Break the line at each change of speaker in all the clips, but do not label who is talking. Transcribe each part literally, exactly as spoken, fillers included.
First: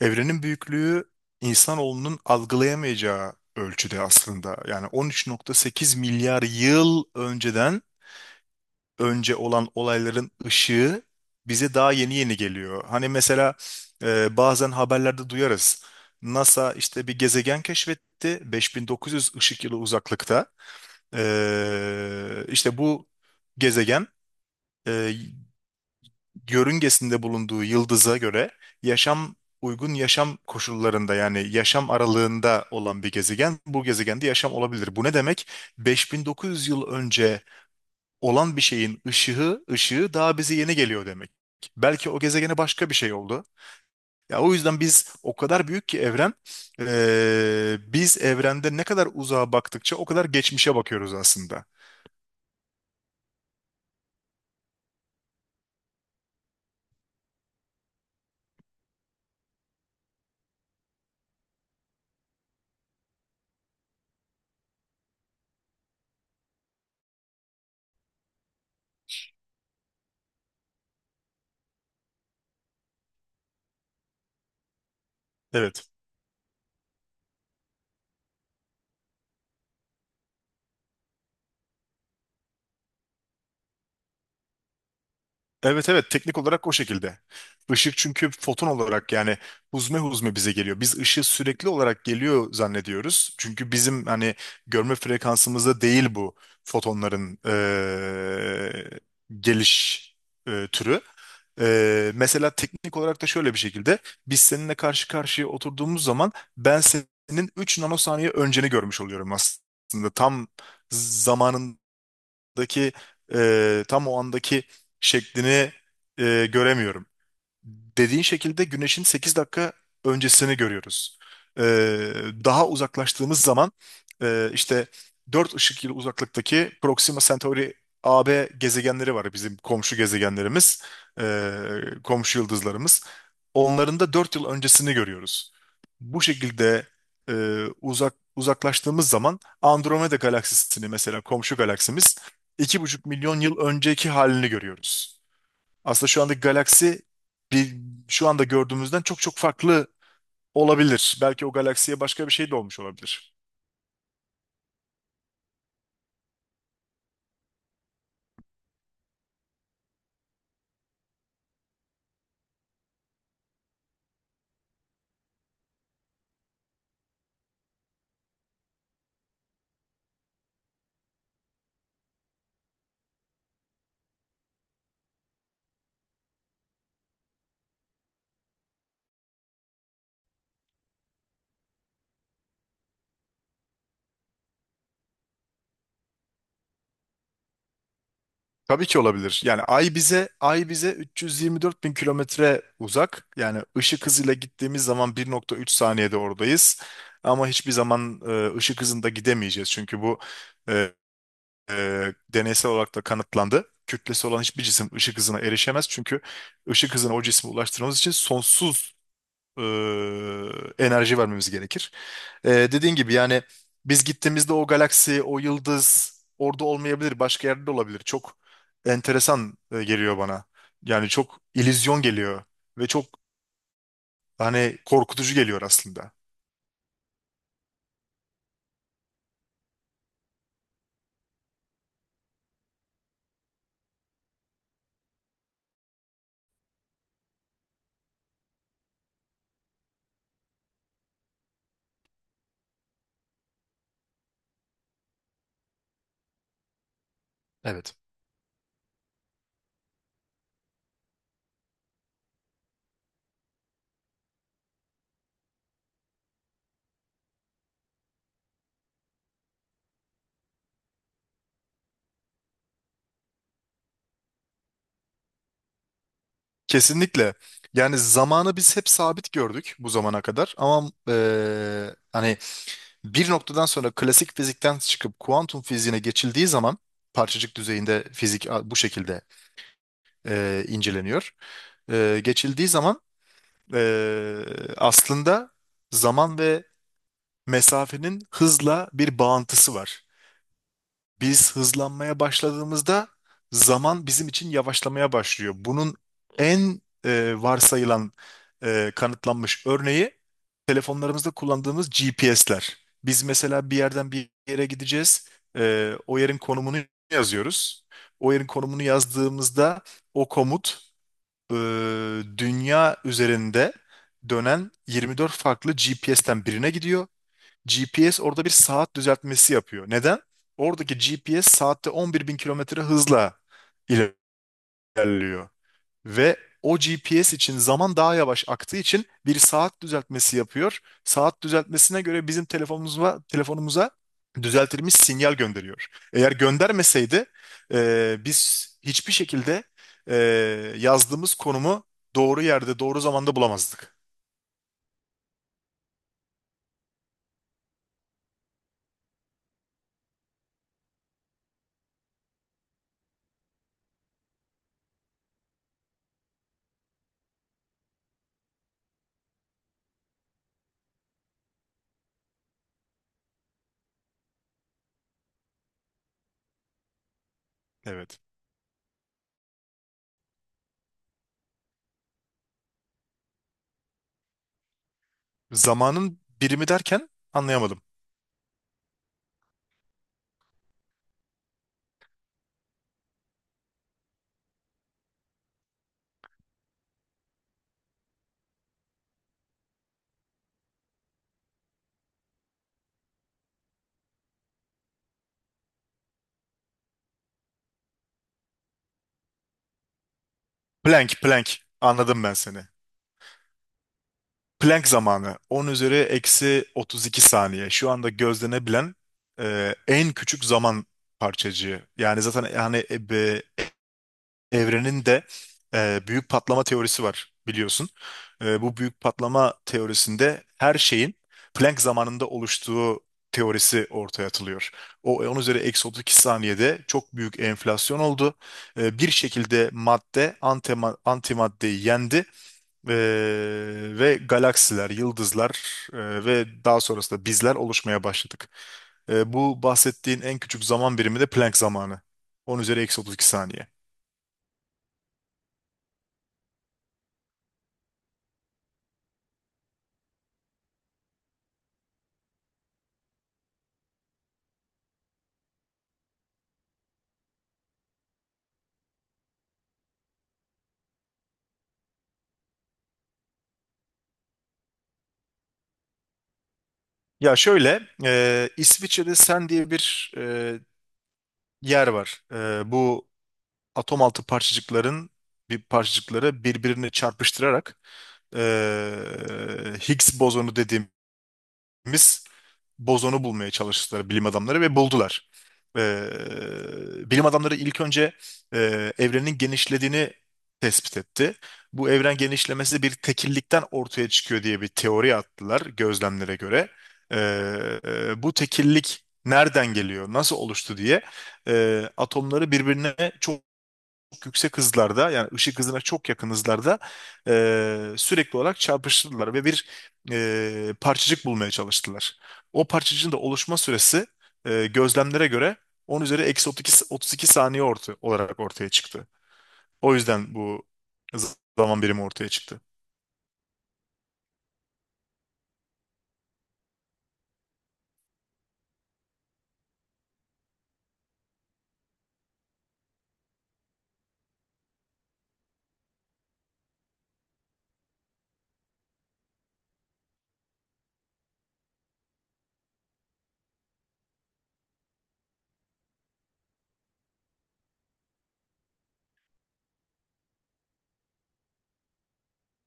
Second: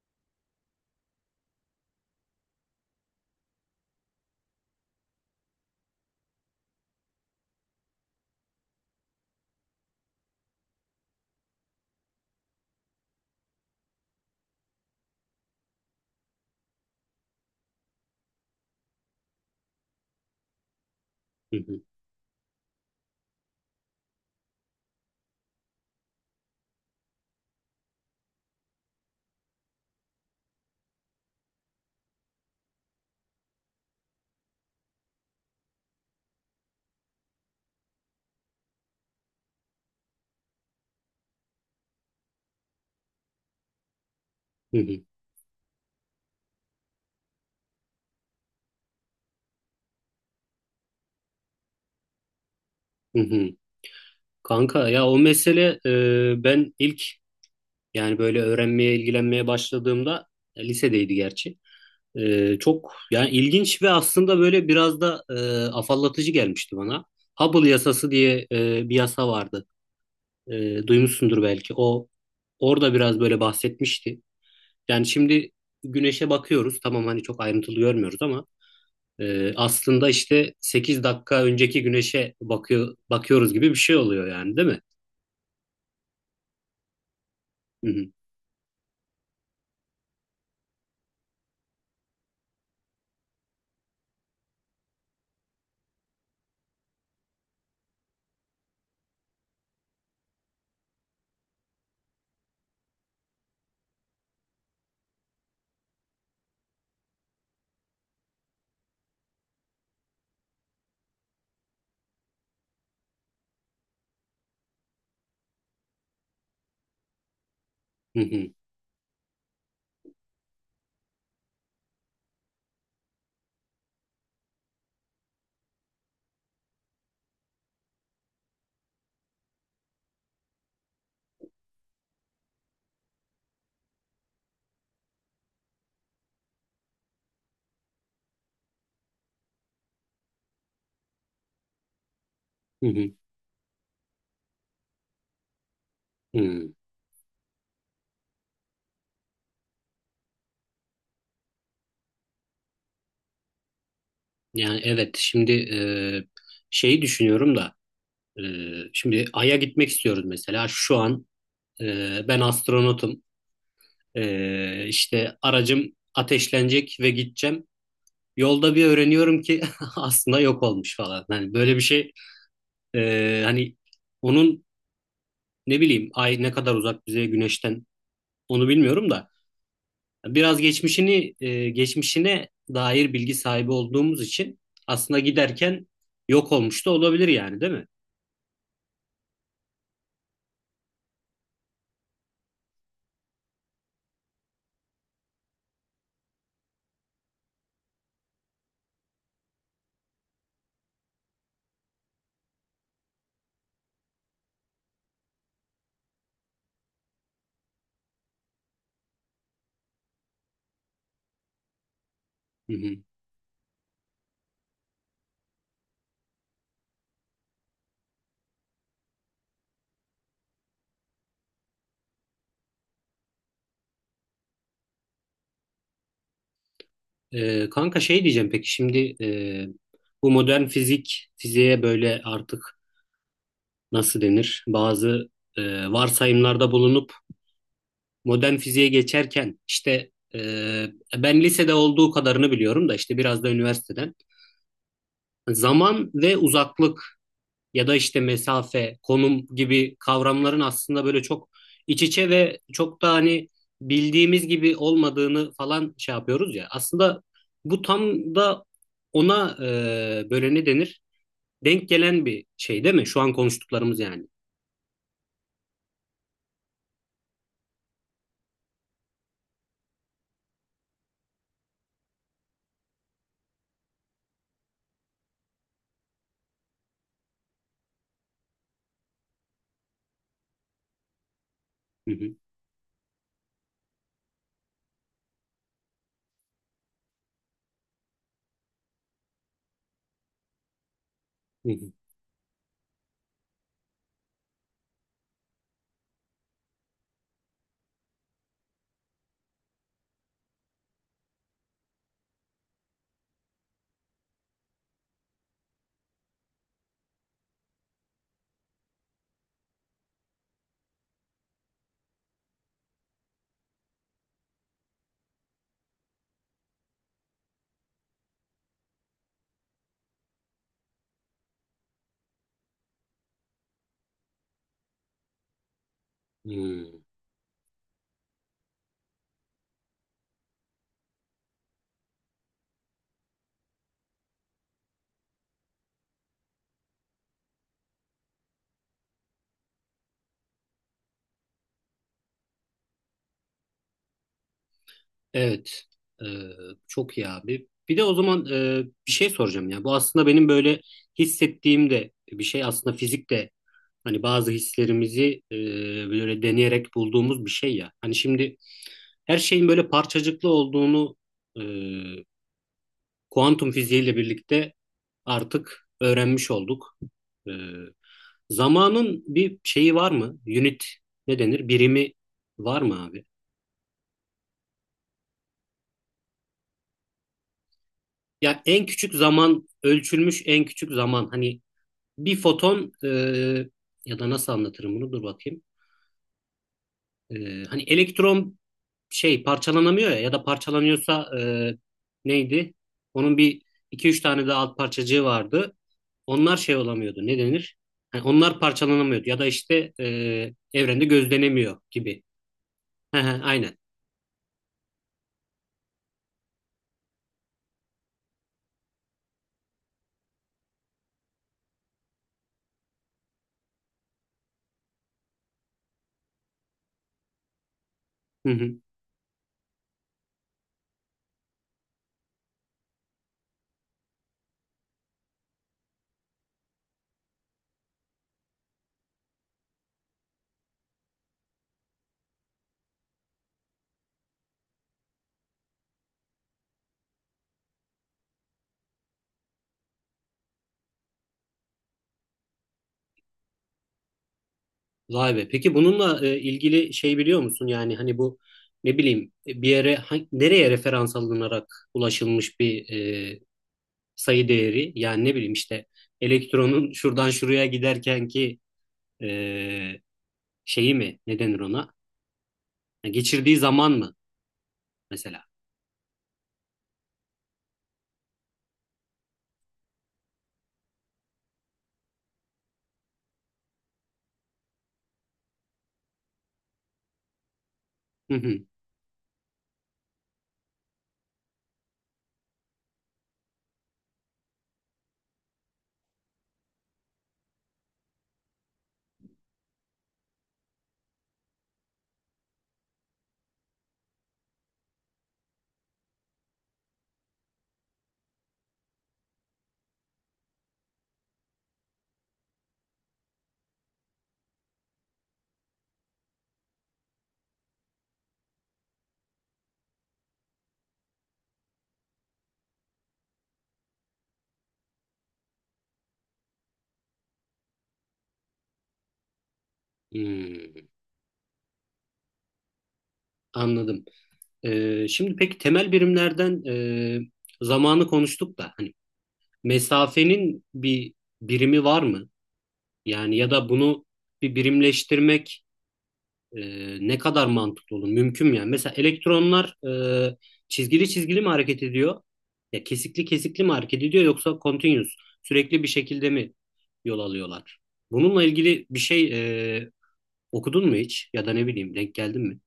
Evrenin büyüklüğü insanoğlunun algılayamayacağı ölçüde aslında. Yani on üç nokta sekiz milyar yıl önceden önce olan olayların ışığı bize daha yeni yeni geliyor. Hani mesela e, bazen haberlerde duyarız. NASA işte bir gezegen keşfetti beş bin dokuz yüz ışık yılı uzaklıkta.
Hı hı,
E, işte bu gezegen e, yörüngesinde bulunduğu yıldıza göre yaşam uygun yaşam koşullarında, yani yaşam aralığında olan bir gezegen, bu gezegende yaşam olabilir. Bu ne demek? beş bin dokuz yüz yıl önce olan bir şeyin ışığı ışığı daha bize yeni geliyor demek. Belki o gezegene başka bir şey oldu. Ya o
hı
yüzden
hı,
biz, o kadar büyük ki evren, eee, biz evrende ne kadar uzağa baktıkça o kadar geçmişe bakıyoruz aslında.
hı hı. Kanka, ya o mesele e, ben ilk, yani böyle öğrenmeye ilgilenmeye başladığımda e, lisedeydi gerçi. E, çok yani ilginç ve aslında böyle biraz da e, afallatıcı gelmişti bana. Hubble yasası diye e, bir yasa vardı. E, duymuşsundur belki. O orada biraz böyle bahsetmişti. Yani şimdi
Evet.
güneşe bakıyoruz. Tamam hani çok ayrıntılı görmüyoruz ama e, aslında işte sekiz dakika önceki güneşe bakıyor bakıyoruz gibi bir şey oluyor yani, değil mi?
Evet, evet, teknik olarak o şekilde.
Hı
Işık
hı,
çünkü foton olarak, yani huzme huzme bize geliyor. Biz ışığı sürekli olarak geliyor zannediyoruz. Çünkü bizim hani görme frekansımızda değil bu fotonların eee, geliş eee, türü. Eee, mesela teknik olarak da şöyle bir şekilde, biz seninle karşı karşıya oturduğumuz zaman ben senin üç nanosaniye önceni görmüş oluyorum aslında. Tam zamanında andaki, e, tam o andaki şeklini e, göremiyorum.
hı
Dediğin
hı,
şekilde güneşin sekiz dakika öncesini görüyoruz. E, daha uzaklaştığımız zaman, e, işte dört ışık yılı uzaklıktaki Proxima Centauri A B gezegenleri var, bizim komşu gezegenlerimiz, e, komşu yıldızlarımız. Onların da dört yıl öncesini görüyoruz. Bu şekilde e, uzak uzaklaştığımız zaman, Andromeda galaksisini, mesela komşu galaksimiz, iki
hı
buçuk
hı,
milyon yıl önceki halini görüyoruz. Aslında şu andaki
hı.
galaksi bir, şu anda gördüğümüzden çok çok farklı olabilir. Belki o galaksiye başka bir şey de olmuş olabilir.
Yani evet, şimdi e, şeyi düşünüyorum da e, şimdi Ay'a gitmek istiyoruz mesela, şu an e, ben astronotum. E, işte aracım ateşlenecek ve gideceğim, yolda bir öğreniyorum ki aslında yok olmuş falan, hani böyle bir şey, e, hani onun, ne bileyim, Ay ne kadar uzak bize Güneş'ten, onu bilmiyorum da biraz geçmişini e, geçmişine dair bilgi sahibi olduğumuz için aslında giderken yok olmuş da olabilir yani, değil mi?
Tabii ki olabilir. Yani Ay bize Ay bize üç yüz yirmi dört bin kilometre uzak. Yani ışık hızıyla gittiğimiz zaman bir nokta üç saniyede oradayız. Ama hiçbir zaman e, ışık hızında gidemeyeceğiz. Çünkü bu e, e, deneysel olarak da kanıtlandı. Kütlesi olan hiçbir cisim ışık hızına erişemez. Çünkü ışık hızına o cismi ulaştırmamız için sonsuz e, enerji vermemiz gerekir. E,
Hı hı.
dediğin gibi yani, biz gittiğimizde o galaksi, o yıldız orada olmayabilir, başka yerde de olabilir. Çok enteresan e, geliyor bana. Yani çok illüzyon geliyor ve çok, Hani korkutucu geliyor aslında.
E, kanka, şey diyeceğim, peki şimdi e, bu modern fizik fiziğe böyle artık nasıl denir? Bazı e, varsayımlarda bulunup modern fiziğe geçerken işte e, ben lisede olduğu kadarını biliyorum da işte biraz da üniversiteden zaman ve uzaklık ya da
Evet.
işte mesafe, konum gibi kavramların aslında böyle çok iç içe ve çok da hani bildiğimiz gibi olmadığını falan şey yapıyoruz ya. Aslında bu tam da ona e, böyle ne denir? Denk gelen bir şey değil mi? Şu an konuştuklarımız yani.
Kesinlikle. Yani zamanı biz hep sabit gördük bu zamana kadar, ama eee, hani bir noktadan sonra klasik fizikten çıkıp kuantum fiziğine geçildiği zaman, parçacık düzeyinde fizik a- bu şekilde eee, inceleniyor.
Hı
Eee,
hı.
geçildiği zaman, Ee, aslında zaman ve mesafenin hızla bir bağıntısı var. Biz
Hı hı.
hızlanmaya başladığımızda zaman bizim için yavaşlamaya başlıyor. Bunun en e, varsayılan, e, kanıtlanmış örneği telefonlarımızda kullandığımız G P S'ler. Biz mesela bir yerden bir yere gideceğiz. Ee, o yerin konumunu yazıyoruz. O yerin konumunu yazdığımızda o komut eee, dünya üzerinde dönen yirmi dört farklı G P S'ten birine gidiyor. G P S orada bir saat düzeltmesi yapıyor. Neden? Oradaki G P S saatte on bir bin kilometre hızla ilerliyor. Ve o
Hı.
G P S için zaman daha yavaş aktığı için bir saat düzeltmesi yapıyor. Saat düzeltmesine göre bizim telefonumuza, telefonumuza düzeltilmiş sinyal gönderiyor. Eğer göndermeseydi e, biz hiçbir şekilde e, yazdığımız konumu doğru yerde, doğru zamanda bulamazdık.
Evet. Ee, Çok iyi abi. Bir de o zaman e, bir şey soracağım ya. Bu aslında benim böyle hissettiğim de bir şey, aslında fizik de hani bazı hislerimizi e, böyle deneyerek bulduğumuz bir şey ya. Hani şimdi her şeyin böyle parçacıklı olduğunu e, kuantum fiziğiyle birlikte artık öğrenmiş olduk. E,
Evet.
Zamanın bir şeyi var mı? Unit, ne denir? Birimi var mı abi?
Zamanın birimi derken anlayamadım.
Ya en küçük zaman, ölçülmüş en küçük zaman, hani bir foton, e, ya da nasıl anlatırım bunu, dur bakayım. E, Hani elektron, şey, parçalanamıyor ya ya da parçalanıyorsa e, neydi? Onun bir iki üç tane de alt parçacığı vardı. Onlar şey olamıyordu, ne denir? Hani onlar parçalanamıyordu ya da işte e, evrende
Plank, plank.
gözlenemiyor
Anladım
gibi.
ben seni.
Hı hı, aynen.
Planck zamanı on üzeri eksi otuz iki saniye. Şu anda gözlenebilen e, en küçük zaman parçacığı. Yani zaten, yani e, be- evrenin de e, büyük patlama teorisi var biliyorsun.
Hı
E, bu
hı.
büyük patlama teorisinde her şeyin Planck zamanında oluştuğu teorisi ortaya atılıyor. O on üzeri eksi otuz iki saniyede çok büyük enflasyon oldu. E, bir şekilde madde antima- antimaddeyi yendi, ee, ve galaksiler, yıldızlar e, ve daha sonrasında bizler oluşmaya başladık. E, bu bahsettiğin en küçük zaman birimi de Planck zamanı. On üzeri eksi otuz iki saniye.
Vay be. Peki bununla e, ilgili şey biliyor musun? Yani hani bu, ne bileyim, e, bir yere ha- nereye referans alınarak ulaşılmış bir e, sayı değeri? Yani ne bileyim işte elektronun şuradan şuraya giderken ki e, şeyi mi? Ne denir ona? Yani geçirdiği zaman mı mesela?
Ya şöyle, e, İsviçre'de Sen diye bir e, yer var. E, bu atom altı parçacıkların bir parçacıkları birbirine çarpıştırarak,
Hı
e,
hı.
Higgs bozonu dediğim biz bozonu bulmaya çalıştılar bilim adamları ve buldular. Ee, bilim adamları ilk önce e, evrenin genişlediğini tespit etti. Bu evren genişlemesi bir tekillikten ortaya çıkıyor diye bir teori attılar gözlemlere göre. Ee, e, bu tekillik nereden geliyor, nasıl oluştu diye e, atomları birbirine çok yüksek hızlarda, yani ışık hızına çok yakın hızlarda, e, sürekli olarak çarpıştırdılar ve bir e, parçacık bulmaya çalıştılar. O parçacığın da oluşma süresi e, gözlemlere göre on üzeri eksi otuz iki, otuz iki saniye orta, olarak ortaya çıktı. O yüzden bu
Hmm,
z- zaman birimi ortaya çıktı.
anladım. E, şimdi peki temel birimlerden e, zamanı konuştuk da hani mesafenin bir birimi var mı? Yani ya da bunu bir birimleştirmek e, ne kadar mantıklı olur? Mümkün mü yani? Mesela elektronlar e, çizgili çizgili mi hareket ediyor? Ya kesikli kesikli mi hareket ediyor yoksa continuous, sürekli bir şekilde mi yol alıyorlar? Bununla ilgili bir şey e, okudun mu hiç? Ya da ne bileyim denk geldin mi?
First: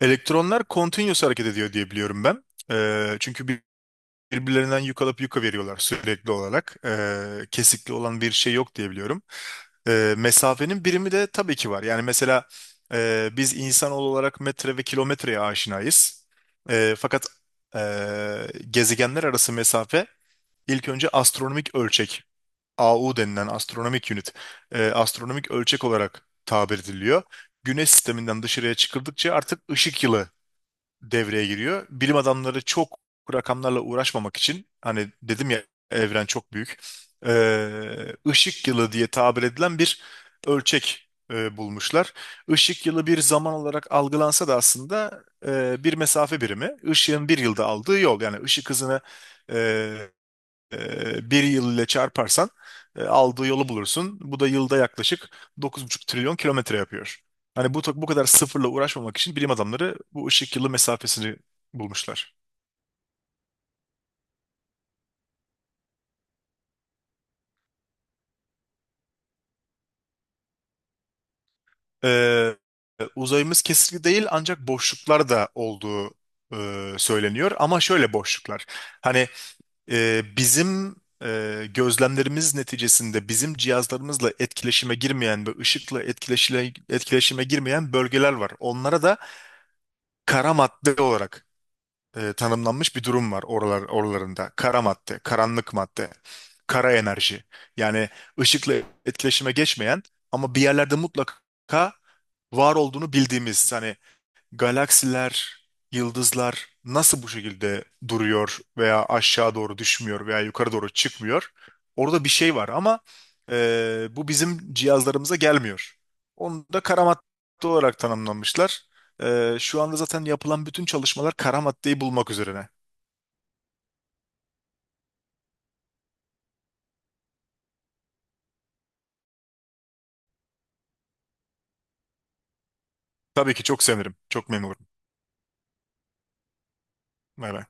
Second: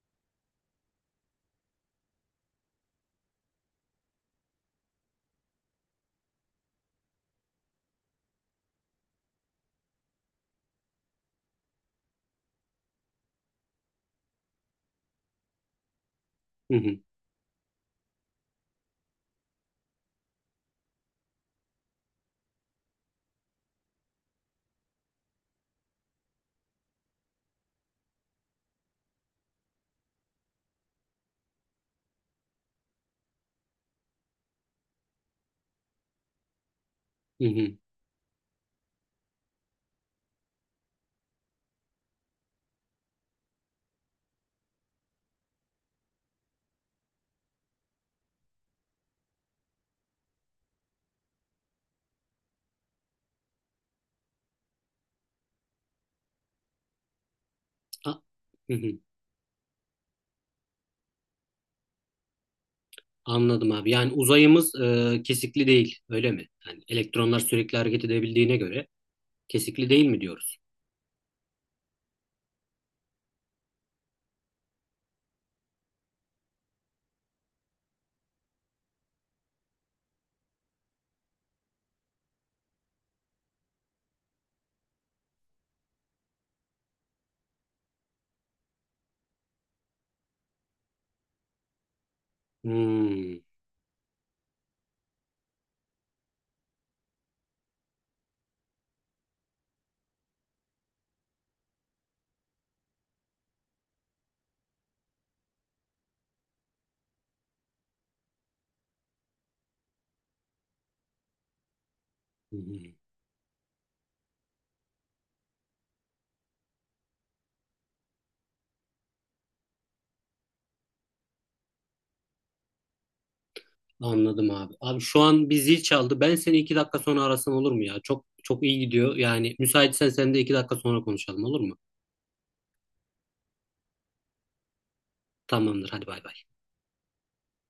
Elektronlar continuous hareket ediyor diye biliyorum ben. E, çünkü bir- birbirlerinden yük alıp yuka veriyorlar sürekli olarak. E, kesikli olan bir şey yok diye biliyorum. E, mesafenin birimi de tabii ki var. Yani mesela e, biz insan olarak metre ve kilometreye aşinayız.
Hı
E,
hı,
fakat e, gezegenler arası mesafe ilk önce astronomik ölçek, A U denilen astronomik unit, e, astronomik ölçek olarak tabir ediliyor. Güneş sisteminden dışarıya çıkıldıkça artık ışık yılı devreye giriyor. Bilim adamları çok rakamlarla uğraşmamak için, hani dedim ya, evren çok büyük.
hı hı.
Ee, ışık yılı diye tabir edilen bir ölçek e, bulmuşlar. Işık yılı bir zaman olarak algılansa da aslında e, bir mesafe birimi. Işığın bir yılda aldığı yol, yani ışık hızını e, bir yıl ile çarparsan e, aldığı yolu bulursun. Bu da yılda yaklaşık dokuz buçuk trilyon kilometre yapıyor. Hani bu, bu
A-
kadar sıfırla
hı hı.
uğraşmamak için bilim adamları bu ışık yılı mesafesini bulmuşlar.
Anladım abi. Yani uzayımız e, kesikli değil, öyle mi? Yani elektronlar sürekli hareket edebildiğine göre kesikli değil mi diyoruz?
E, uzayımız kesikli değil, ancak boşluklar da olduğu e, söyleniyor. Ama şöyle boşluklar. Hani e, bizim e, gözlemlerimiz neticesinde bizim cihazlarımızla etkileşime girmeyen ve ışıkla etkileşile, etkileşime girmeyen bölgeler var. Onlara da kara madde olarak e, tanımlanmış bir durum
Hmm.
var oralar, oralarında. Kara madde, karanlık madde, kara enerji. Yani ışıkla etkileşime geçmeyen ama bir yerlerde mutlaka var olduğunu bildiğimiz, hani galaksiler, yıldızlar nasıl bu şekilde duruyor veya aşağı doğru düşmüyor veya yukarı doğru çıkmıyor? Orada bir şey
Hı
var
hı.
ama e, bu bizim cihazlarımıza gelmiyor. Onu da kara madde olarak tanımlamışlar. E, şu anda zaten yapılan bütün çalışmalar kara maddeyi bulmak üzerine.
Anladım abi. Abi şu an bir zil çaldı. Ben seni iki dakika sonra arasam olur mu ya? Çok çok iyi gidiyor. Yani müsaitsen sen de iki dakika sonra konuşalım, olur mu?
Tabii ki çok sevinirim. Çok memnun olurum.
Tamamdır. Hadi bay bay.
Bay bay.